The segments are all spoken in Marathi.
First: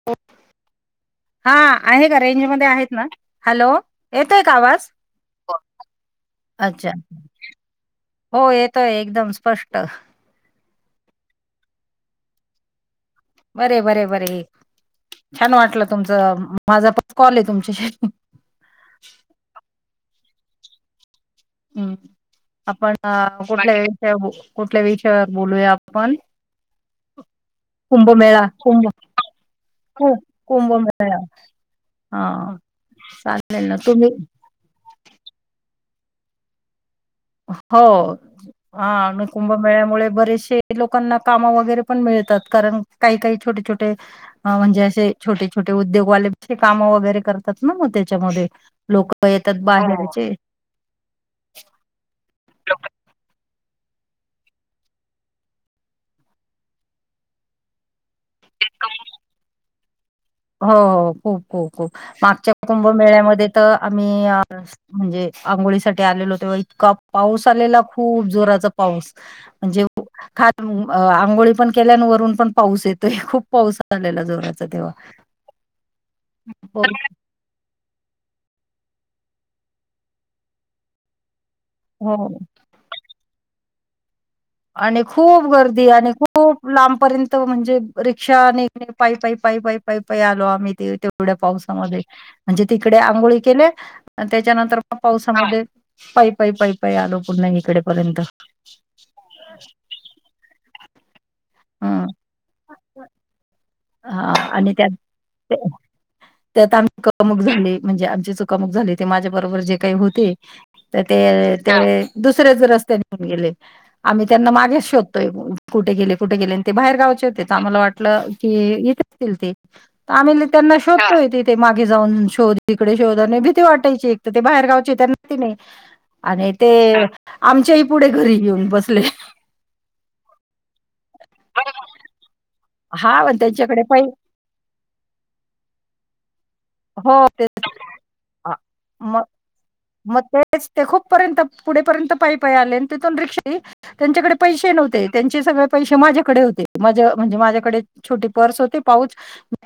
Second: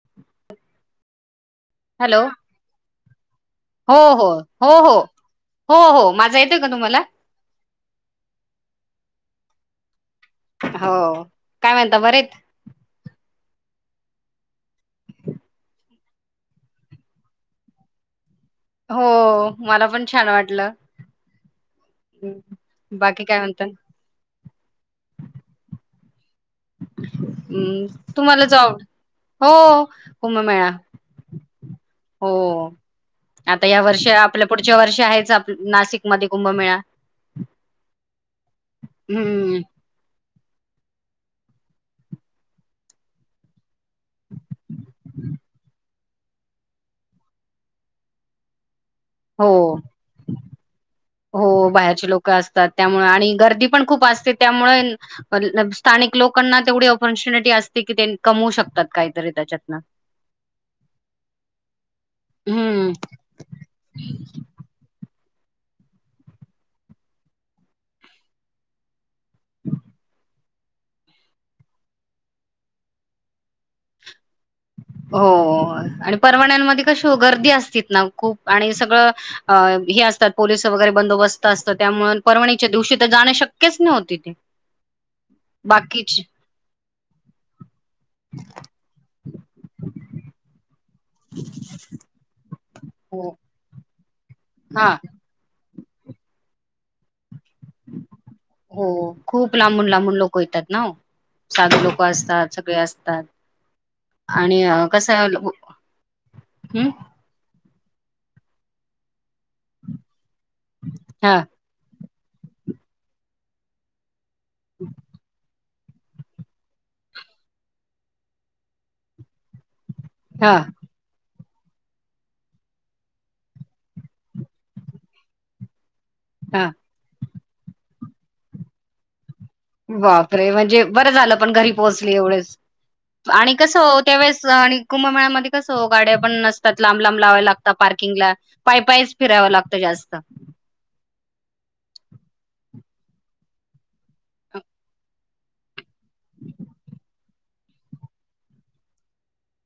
[inaudible] हा आहे का हॅलो रेंज मध्ये आहेत ना, हॅलो हो हो येतोय का हो आवाज? हो हो हो माझा येतोय का अच्छा. तुम्हाला? हो येतोय एकदम स्पष्ट. हो, काय म्हणता बरे बरे बरे बरे छान वाटलं तुमचं, माझा पण कॉल आहे तुमच्याशी. हो मला पण छान वाटलं, हम् हम्म. आपण बाकी काय म्हणतात कुठल्या विषया बो कुठल्या विषयावर बोलूया आपण? [unintelligible] हम्म तुम्हाला कुंभमेळा जाव कुंभ हो कुंभमेळा हा हो चालेल आता ना या तुम्ही वर्षी आपल पुढच्या वर्ष आहेच आपण नाशिकमध्ये कुंभमेळा. हो हा आणि हम्म कुंभमेळ्यामुळे बरेचशे ते लोकांना काम वगैरे पण मिळतात कारण काही काही छोटे छोटे म्हणजे असे छोटे छोटे उद्योगवालेचे काम वगैरे करतात ना मग त्याच्यामध्ये लोक हो येतात बाहेरचे, हो बाहेरचे लोक असतात लोक- त्यामुळे आणि गर्दी पण खूप असते त्यामुळे पण स्थानिक लोकांना तेवढी ऑपॉर्च्युनिटी असते की ते कमवू शकतात काहीतरी त्याच्यातन. हो हो खूप खूप खूप मागच्या हम्म कुंभमेळ्यामध्ये तर आम्ही म्हणजे आंघोळी साठी आलेलो तेव्हा इतका पाऊस आलेला खूप जोराचा पाऊस, अह जेव, खा आंघोळी पण केलोय वरून पण पाऊस येतोय खूप पाऊस [inaudible] जोरात, हो आणि परवान्यामध्ये कशी हो गर्दी असती ना खूप, आणि सगळं अ हे असतात पोलीस वगैरे बंदोबस्त असतं त्यामुळे हो परवणी त्या दिवशी तर जाणं शक्यच नव्हते ते. आणि खूप गर्दी आणि खूप लांबपर्यंत म्हणजे रिक्षा निघ पाय पाई पाई पाई पाई पाई आलो आम्ही ते तेवढ्या पावसामध्ये. म्हणजे तिकडे हो आंघोळी केले त्याच्यानंतर हां म पाऊस त्यांच्या पाई पाई पाई पाई आलो पुन्हा इकडेपर्यंत, हो खूप लांबून लांबून लोक येतात ना हो. साधी लोक हम्म असतात सगळे असतात हा आणि त्यात कसं आहं ते त्यात [inaudible] चुकामुक झाली म्हणजे आमची चुकामुक झाली ते माझ्या बरोबर जे काही होते. तर हां ते ते दुसऱ्याच रस्ताने निऊन गेले आम्ही त्यांना मागे शोधतोय-‍- कुठे गेले कुठे गेले आणि ते बाहेर गावचे होते आम्हाला वाटलं की येतील ते आम्हीबी हां त्यांना शोधतोय तिथे मागे जाऊन शोध इकडे शोध आणि भीती वाटयची एक तर ते बाहेरगावची त्यांना ती नाही [unintelligible] आणि हां ते आमच्याही पुढे घरी येऊन बसले, बापरे म्हणजे बरं झालं पण घरी पोहोचली एवढेच हा आणि कसं त्यांच्याकडे हो पै त्यावेळेस स आणि कुंभमेळ्यामध्ये कसं गाड्या पण नसत‍ त्यात लांब लांब हो लावाव ते लागत पार्किंगला मग पायपाईच फिरावं लागतं जास्त. मग तेच ते खूपपर्यंत पुढेपर्यंत पाई पाई आले आणि तिथून रिक्षा आली त्यांच्याकडे पैसे नव्हते त्यांची सगळ पैसे माझ्याकडे होते माझ म्हणजे माझ्याकडे छोटी पर्स होते पाऊच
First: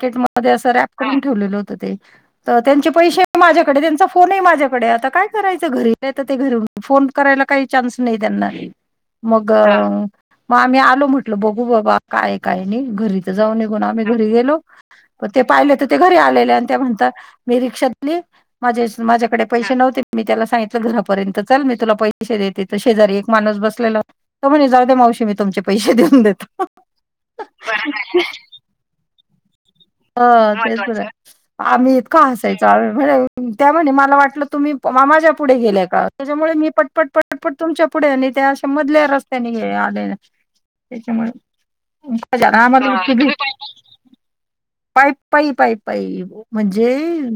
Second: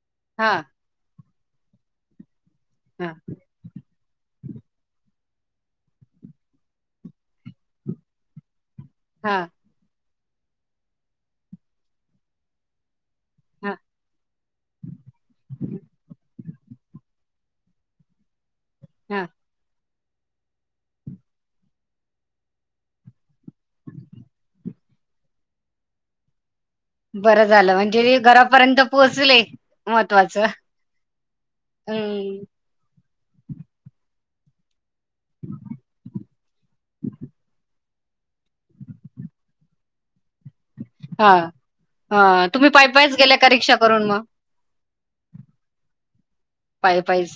तेच मला दया हां, सरआ करून ठेवलेलं होत ते तर त्यांचे हां, पैसे माझ्याकडे त्यांचा फोनही माझ्या कडे आता काय करायचं घरी ते घरी फोन करायला काही चान्स नाही त्यांना, हां, मग आम्ही आलो म्हटलं बघू बाबा काय काय नाही घरी‍ जाऊ हां, निघून आम्ही घरी गेलो प ते पाहिले तर ते घरी आलेले आणि त्या म्हणतात मी रिक्षा माझी हां. माझ्याकडे पैसे नव्हते मी त्याला सांगितलं घरापर्यंत चल मी तुला पैसे देते तर शेजारी एक माणूस बसलेला तो म्हणे जाऊद्या मावशी मी तुमचे पैसे देऊन देतो. बरं झालं, म्हणजे हे घरापर्यंत पोहोचले. महत्वाचं. अ [inaudible] आम्ही इतकां हं, हसायच आम्ही म्हणत त्या म्हणे मला वाटलं तुम्ही- मामाझ्या पुढे गेलेय का- त्याच्यामुळे मी पण पटपट पटपट तुमच्या पुढे आले त्या आशा मधल्या रस्त्याने ये आले. त्याच्यामुळे हां, हां. तुम्ही पायी पायीच गेल्या [inaudible] का रिक्षा करून म- पाईप पाई पाईप पाई म्हणजे पायी पायीच.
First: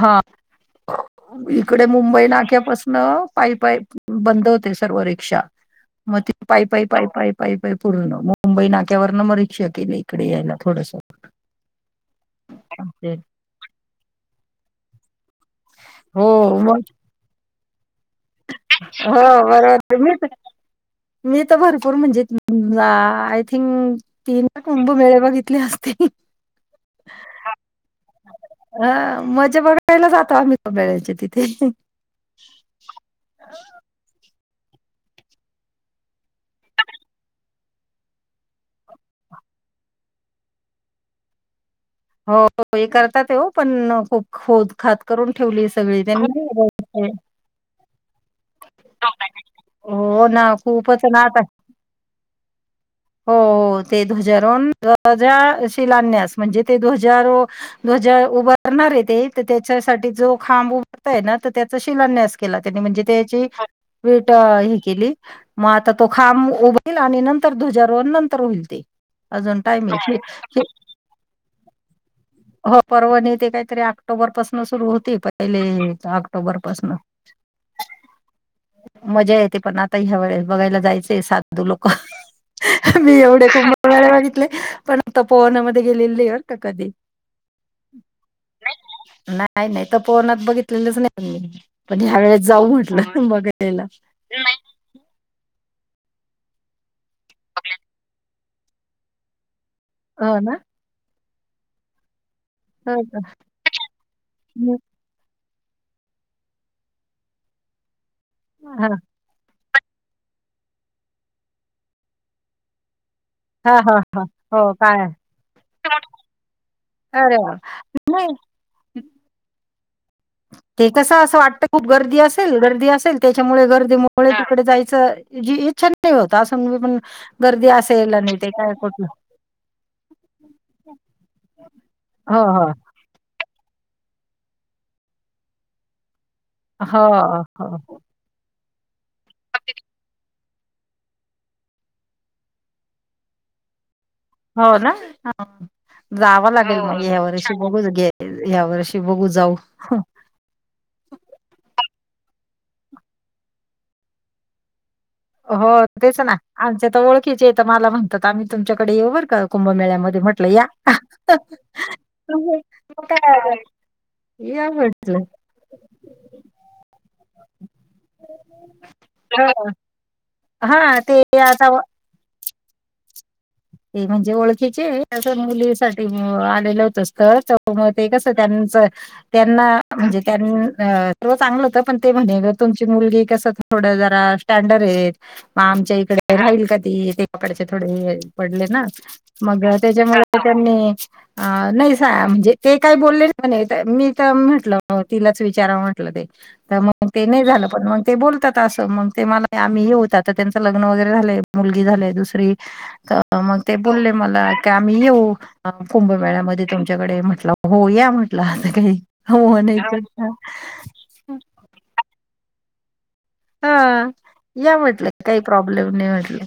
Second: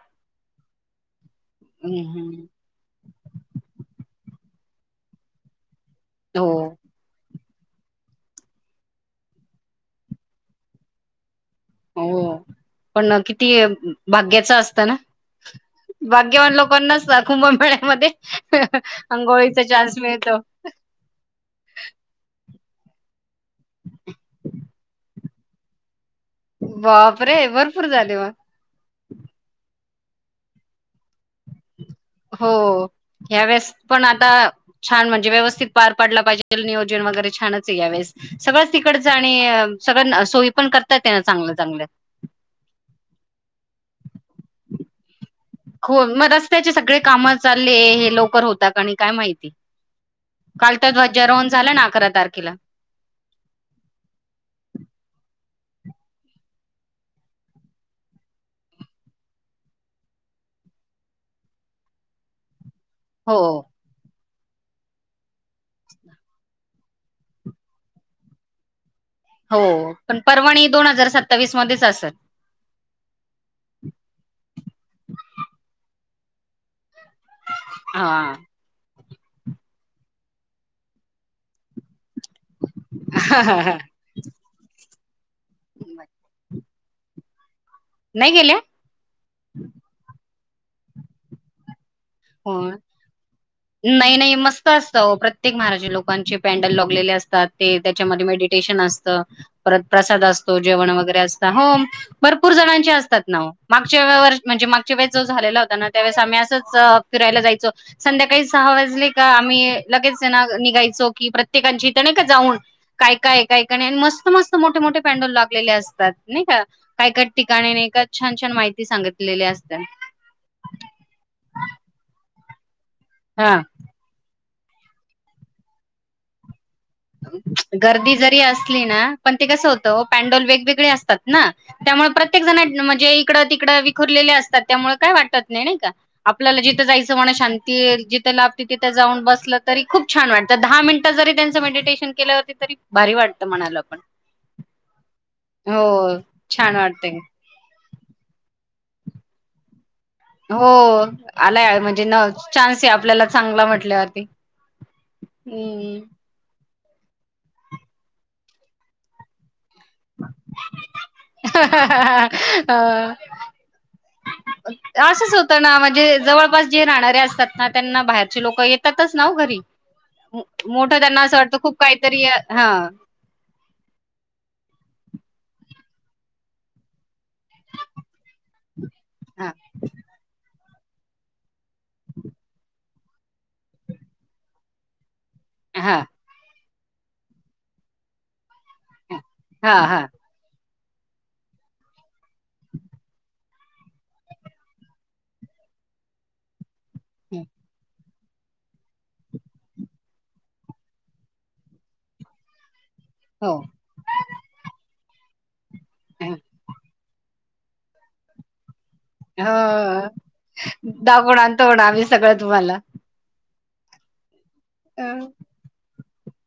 हा- इकडे हं, मुंबई हं. नाक्यापासून पायी पायी बंद होते सर्व रिक्षा- म ते हो, पायी पयी - पाय पाय पाय पाय पूर्ण मुंबई नाक्यावरंन म रिकक्षा केली इकडे यायला थोडस - हो पण किती भाग्याच असत ना- हो भाग्यवान मग लोकांनाच ना कुंभ मेळ्यामध्ये हो अंघोळीचा बरोबर चान्स मी तर मिळतो. मी तर भरपूर म्हणजे आ - थिंग तीन कुंभ मेळे बघितली असतील. बाप रे! भरपूर झाले म- हा मजा बघायला जातो आम्ही [inaudible] च्या तिथे- हो ह्या वेळेस पण आता- छान म्हणजे व्यवस्थित पार पडला पाहिजे नियोजन वगैरे छानच आहे या वेळेस- सगळंच तिकडच आणि सगळं सोयी पण करतात त्यांना चांगलं चांगलं - हो हे करताताव पण खूप खोद खात- हो मग रस्त्याचे सगळे काम चालले हे लवकर होता नाही काय माहिती. हो ना काल तर खूपच ना आता ध्वजारोहण झालं ना अकरा तारखेला- हो हो ते ध्वजारोन धवजा शिलाण्यास म्हणजे ते ध्वजारो- ध्वजा उभारणार आहे ते तर त्याच्यासाठी जो खांब उभरलाय ना तर त्याचा शिलान्यास केला त्यानी म्हणजे- हो त्याची विट हे केली- मग आता तो खांब उभरिईल आणि नंतर ध्वजारोण नंतर होईल ते- अजून हो टाईम आहे हे पण हे परवणी दोन हजार सत्तावीस मध्येच असलं - हो पर्वणी ते काहीतरी ऑक्टोबर पाासन सुरु होती पहिले ऑक्टोबर पाासन- हा- मजा येते पण आता ह्या वळेस बघायला जायचे साधू लोक- मी एवढे खूप वेळा बघितले पण तपोवनामध्ये गेलेलेत का कधी ते- नाही गेले- नाही नाही तपोवनात बघितलेलेच नाही मी- पण ह्या वेळेस जाऊ हो म्हटलं बघायला. [inaudible] असताव प्रत- प्रत्येक महाराज लोकांचे पॅनडल लाॅगलेले असतात ते त्याच्यामध्ये मेडिटेशन असतं परत- प्रसाद हो ना असतो जेवण वगैरे असत हो- भरपूर जणांचे हो का असतात ना ओ मागच्या वे व म्हणजे मागच्या वेळेस जो झालेला होता ना त्यावेळेस आम्ही असंच- फिरायला जायचो संध्याकाळी सहा हा वाजले- आम्ही लगेच ना निघायचो की प्रत्येकची ते नायका जाऊन काय- काय- काही हा काही आणि हा हा मस्त - मस्त हो मोठे - मोठे काय पॅनडल लागलेले असतात नाही का- काय काय अरे वा ठिकाणी नायका छान नाही - छान माहिती सांगितलेली असतात. ते कसं असं वाटत खूप गर्दी असेल गर्दी असेल हा. त्याच्यामुळे गर्दी म- पुढे तिकडे जायचं जी इच्छा नाही होत असं पण- असेल गर्दी आणि जरी ते काय असली ना कुठलं पण ते कसं होतं पॅन्डल वेगवेगळे असतात ना- त्यामुळे हो प्रत्येक जण हो म्हणजे इकडं तिकडं विखरलेले असतात त्यामुळे काय वाटत नाही नाही का? आपल्याला जिथं हो, जायचं म्हणा हो. शांती जिथं ला तिथे जाऊन बसलं तरी खूप छान वाटत, दहा मिनटं जरी त्याचं विडीत श केल्यावरती तरी भारी वाटत म्हणाला पण. हो ना हो जावं छान लागेल वाटतंय या वर्ष [unintelligible] यावर्षी बघू जाऊ. हो आला म्हणजे न चान्स आहे आपल्याला चांगला म्हटल्यावरती. हो हम्म तेच ना आमच्या तर ओळखीचे येत मला म्हणतात आम्ही तुमच्याकडे येऊ बर का कुंभमेळ्या मध्ये म्हटलं या. अ, काय या म्हटलं. असंच होतं ना म्हणजे जवळपास जे राहणारे असतात ना त्यांना बाहेरचे लोक येतातच नाव घरी! हां. मोठ हां, ते त्यांना असं वाटतं आता खूप काहीतरी हा. ते म्हणजे ओळखीचे माझ्या मुलीसाठी आलेलं होत स्त्र च ते कस त्यांच हा त्यांना म्हणजे त्यां सव चांगलं होत. पण ते म्हणे ग तुमची मुलगी कस थोड जरा स्टँडर्ड ये म आमच्या हा इकडे राहिल का ती ते कपड्याचे थोडे पडले ना मग हा हा त्याच्यामुळे त्यांनी अ नाही सा म्हणजे ते काही बोलले नाही, मी तर म्हटलं तिलाच विचारावं म्हटलं ते. तर मग ते नाही झालं पण मग ते बोलतात असं मग ते मला आम्ही हे होतात तर त्यांचं लग्न वगैरे झालंय मुलगी झालेय दुसरी. तर हो मग ते बोलले मला क आम्ही येऊ. कुंभमेळ्यामध्ये तुमच्याकडे म्हटलं हो या म्हटलं असा काही हो नाही तर दाखवून आणतो आम्ही सगळं तुम्हाला. हा या म्हटलं हम्म. काही प्रॉब्लेम नाही म्हटल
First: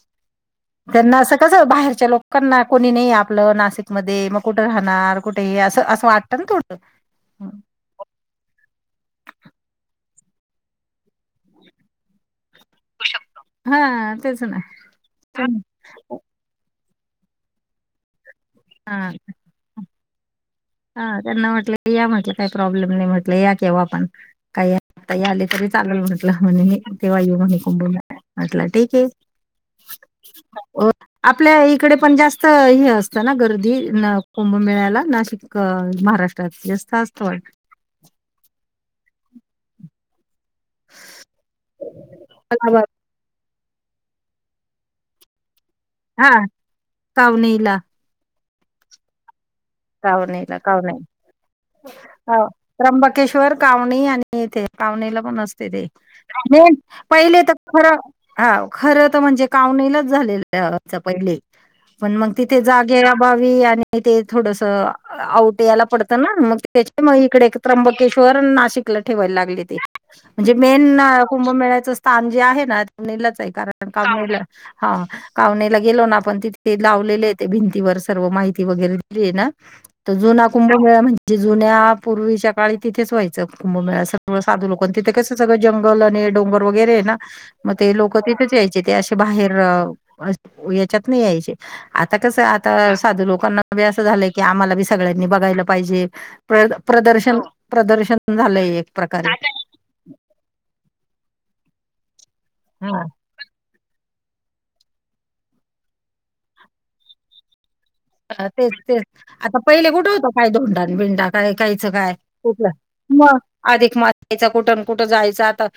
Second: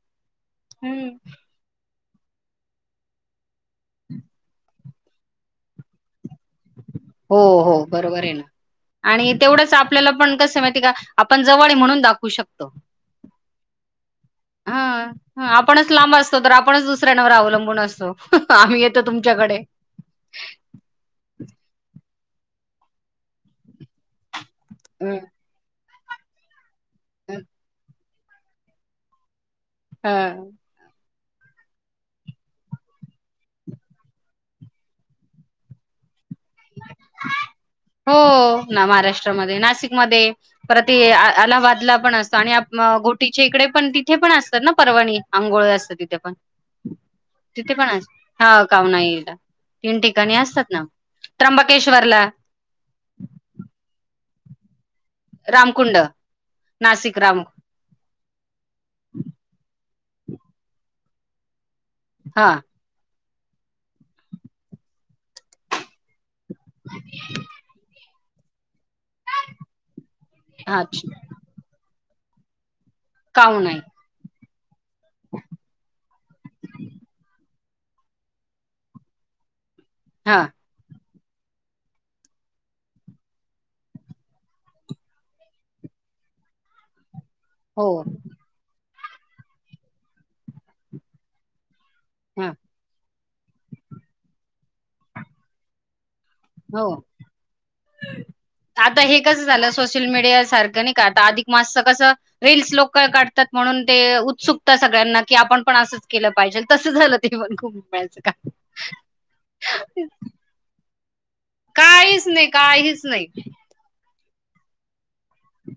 त्यांना असं कसं बाहेरच्या लोकांना कोणी नाही आपलं नासिक मध्ये मग कुठे राह णार कुठे असं असं वाटतं ना थोडं. हो हो बरोबर हाय. आणि तेवढंच आपल्याला पण कस माहिती का आपण जवळ म्हणून दाखवू शकतो. हा तेच ना हा हा आपणच लांब अस तो तर आपणच दुसऱ्यांवर अवलंबून असतो आम्ही येतो हा तुमच्याकडे, हा त्यांना म्हटलं या म्हटलं काही प्रॉब्लेम नाही म्हटलं या केव्हा पण काही [unintelligible] तरी चालल म्हटलं म्हणे तेव्हा येऊ म्हणे कुंभमेळाला म्हटलं ठीक आहे. हा! अ आपल्या इकडे पण जास्त हे असतं ना गर्दी कुंभमेळ्याला नाशिकला. क महाराष्ट्रात [unintelligible] असत वाटतं. हो, ना महाराष्ट्रामध्ये नाशिकमध्ये‌. पर ते अलाहाबादला पण असतो अलाहाबाद आणि तिच्या इकडे पण तिथे पण असता ना परवणी आंघोळ असतं, तिथे हा पण, तिथे कावनीला पण आज हा [unintelligible] ला तीन ठिकाणी कावनीला असतात ना कावनी त्र्यंबकेश्वरला, हो. त्र्यंबकेश्वर कावनई आणि येथे कावनई ला पण असते ते, रामकुंड नाशिक राम पहिले तर खरं. हा खरं तर म्हणजे कावनाईलाच झालेलं पहिले. पण मग हा तिथे जागे अभावी आणि ते थोडस आऊट याला पडतं, तर ना मग त्याच्या मग इकडे त्र्यंबकेश्वर अन् नाशिकला ठेवायला लागले ते. म्हणजे हा मेन कुंभमेळ्याच स्थान जे आहे ना ते नेलंच आहे काऊनाई कारण कावनाई ला हा कावनाई गेलो ना आपण तिथे लावलेले आहेेत भिंतीवर सर्व माहिती वगैरे लिले ना. ते हा जुना कुंभमेळा म्हण जे जुन्या पूर्वीच्या काळी तिथेच व्हायचं कुंभमेळा सर्व साधू लोक तिथे कस सगळं जंगल आणि डोंगर वगैरे ना. मग हो ते लोक तिथेच यायचे ते असे बाहेर याच्यात नाही यायचे. आता कस हा आता साधू लोकांना बी असं झालंय की आम्हाला बी सगळ्यांनी बघायला पाहिजे. प्र हो प्रदर्शन प्रदर्शन झालंय एक आता हे प्रकारे. कसं झालं सोशल मीडिया सारखं नाही का आता अधिकमास कसं रीलस लोक हा काढतात. म्हणून ते उत्सुकता सगळ्यांना की आपण पण असंच केलं पाहिजेल तसं झालं ते पण खूप. वेळाचं अ तेच तेच आता पहिले का कुठे होत काय धोंडा आण बिंडा. काय कायचं काय काहीच नाही कुठलं काहीच नाही मग आधिक मातयच कुठ कुठे जायचं आता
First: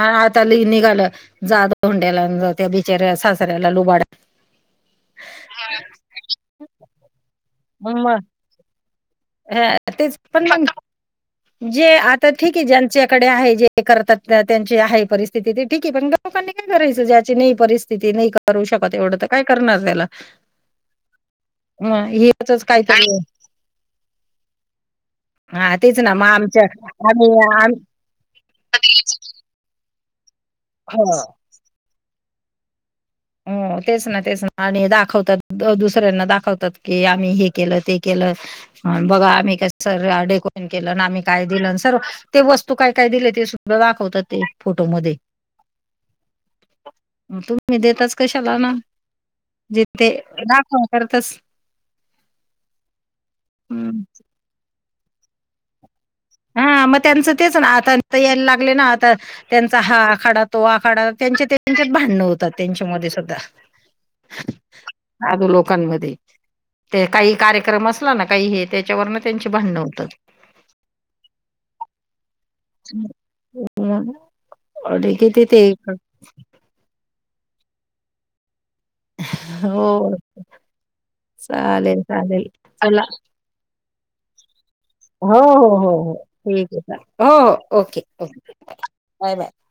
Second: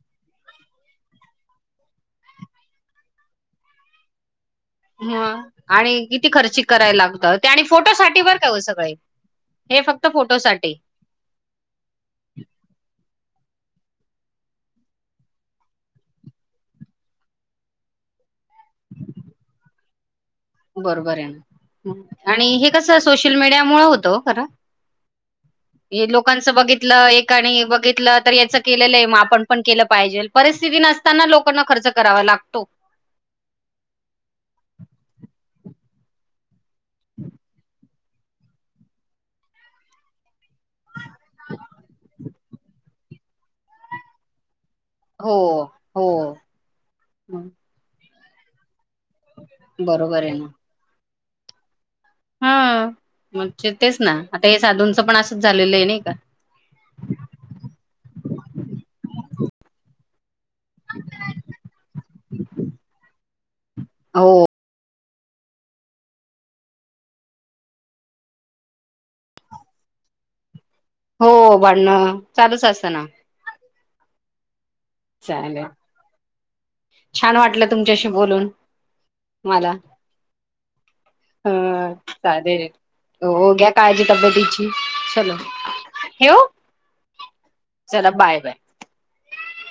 हा निघाल जाद धोंड्याला जात्या बिचाऱ्या सासऱ्याला लुबाडा ह आणि किती खर्चिक करायला लागतं ते आणि फोटो मग साठी बर का हो सगळ हे. हं, हे फक्त तेच पण मग फोटोसाठी. जे आता ठीक आहे ज्यांच्याकडे आहे जे करतात त्यांची आहे परिस्थिती ते ठीक आहे पण लोकांनी काय करायचं ज्याची नाही परिस्थिती नाही करू शकत एवढं तर काय करणार त्याला बरोबर आहे मग आणि हेच हे कसं काहीतरी सोशल मीडिया मुळ होतं खर. हा तेच. ना मग लोकांचं आमच्या बघितलं आम्ही एक आणि आम बघितलं तर याचं केलेलं आहे मग आपण पण केलं पाहिजेल परिस्थिती हो. नसताना लोकांना खर्च करावा लागतो. हो तेच ना तेच ना आणि दाखवतात दुसऱ्यांना दाखवतात की आम्ही हे केलं ते केलं. ह बघा आम्ही का स डेकोरेशन केलं आम्ही काय दिलं सर्व ते वस्तू काय काय दिले ते सगळ दाखवतात ते फोटो मध्ये हो हो तुम्ही देताच कशाला ना जिथे बरोबर आहे ना दाखवण करतस. हा म्हणजे तेच ना आता हे साधूंचं पण असंच झालेलं आहे नाही का. हा मग त्यांचं तेच ना आता यायला लागले ना आता त्यांचा हा आखाडा तो आखाडा त्यांचे त्यांचेत भांडण होतात त्यांच्या मध्ये सुद्धा. हो साधू लोकांमध्ये. ते काही कार्यक्रम असला ना काही हे त्याच्यावरन त्यांची भांडणं होतात. हो भाडणं चालूच अस अ किती ते चालेल एक छान वाटलं तुमच्याशी बोलून. मला हो. अ चालेल चालेल चला हो घ्या काळजी तब्येतीची चलो हो हो हो हो. ठेवू ठीक आहे चालेल हो हो ओके चला bye bye okay bye bye.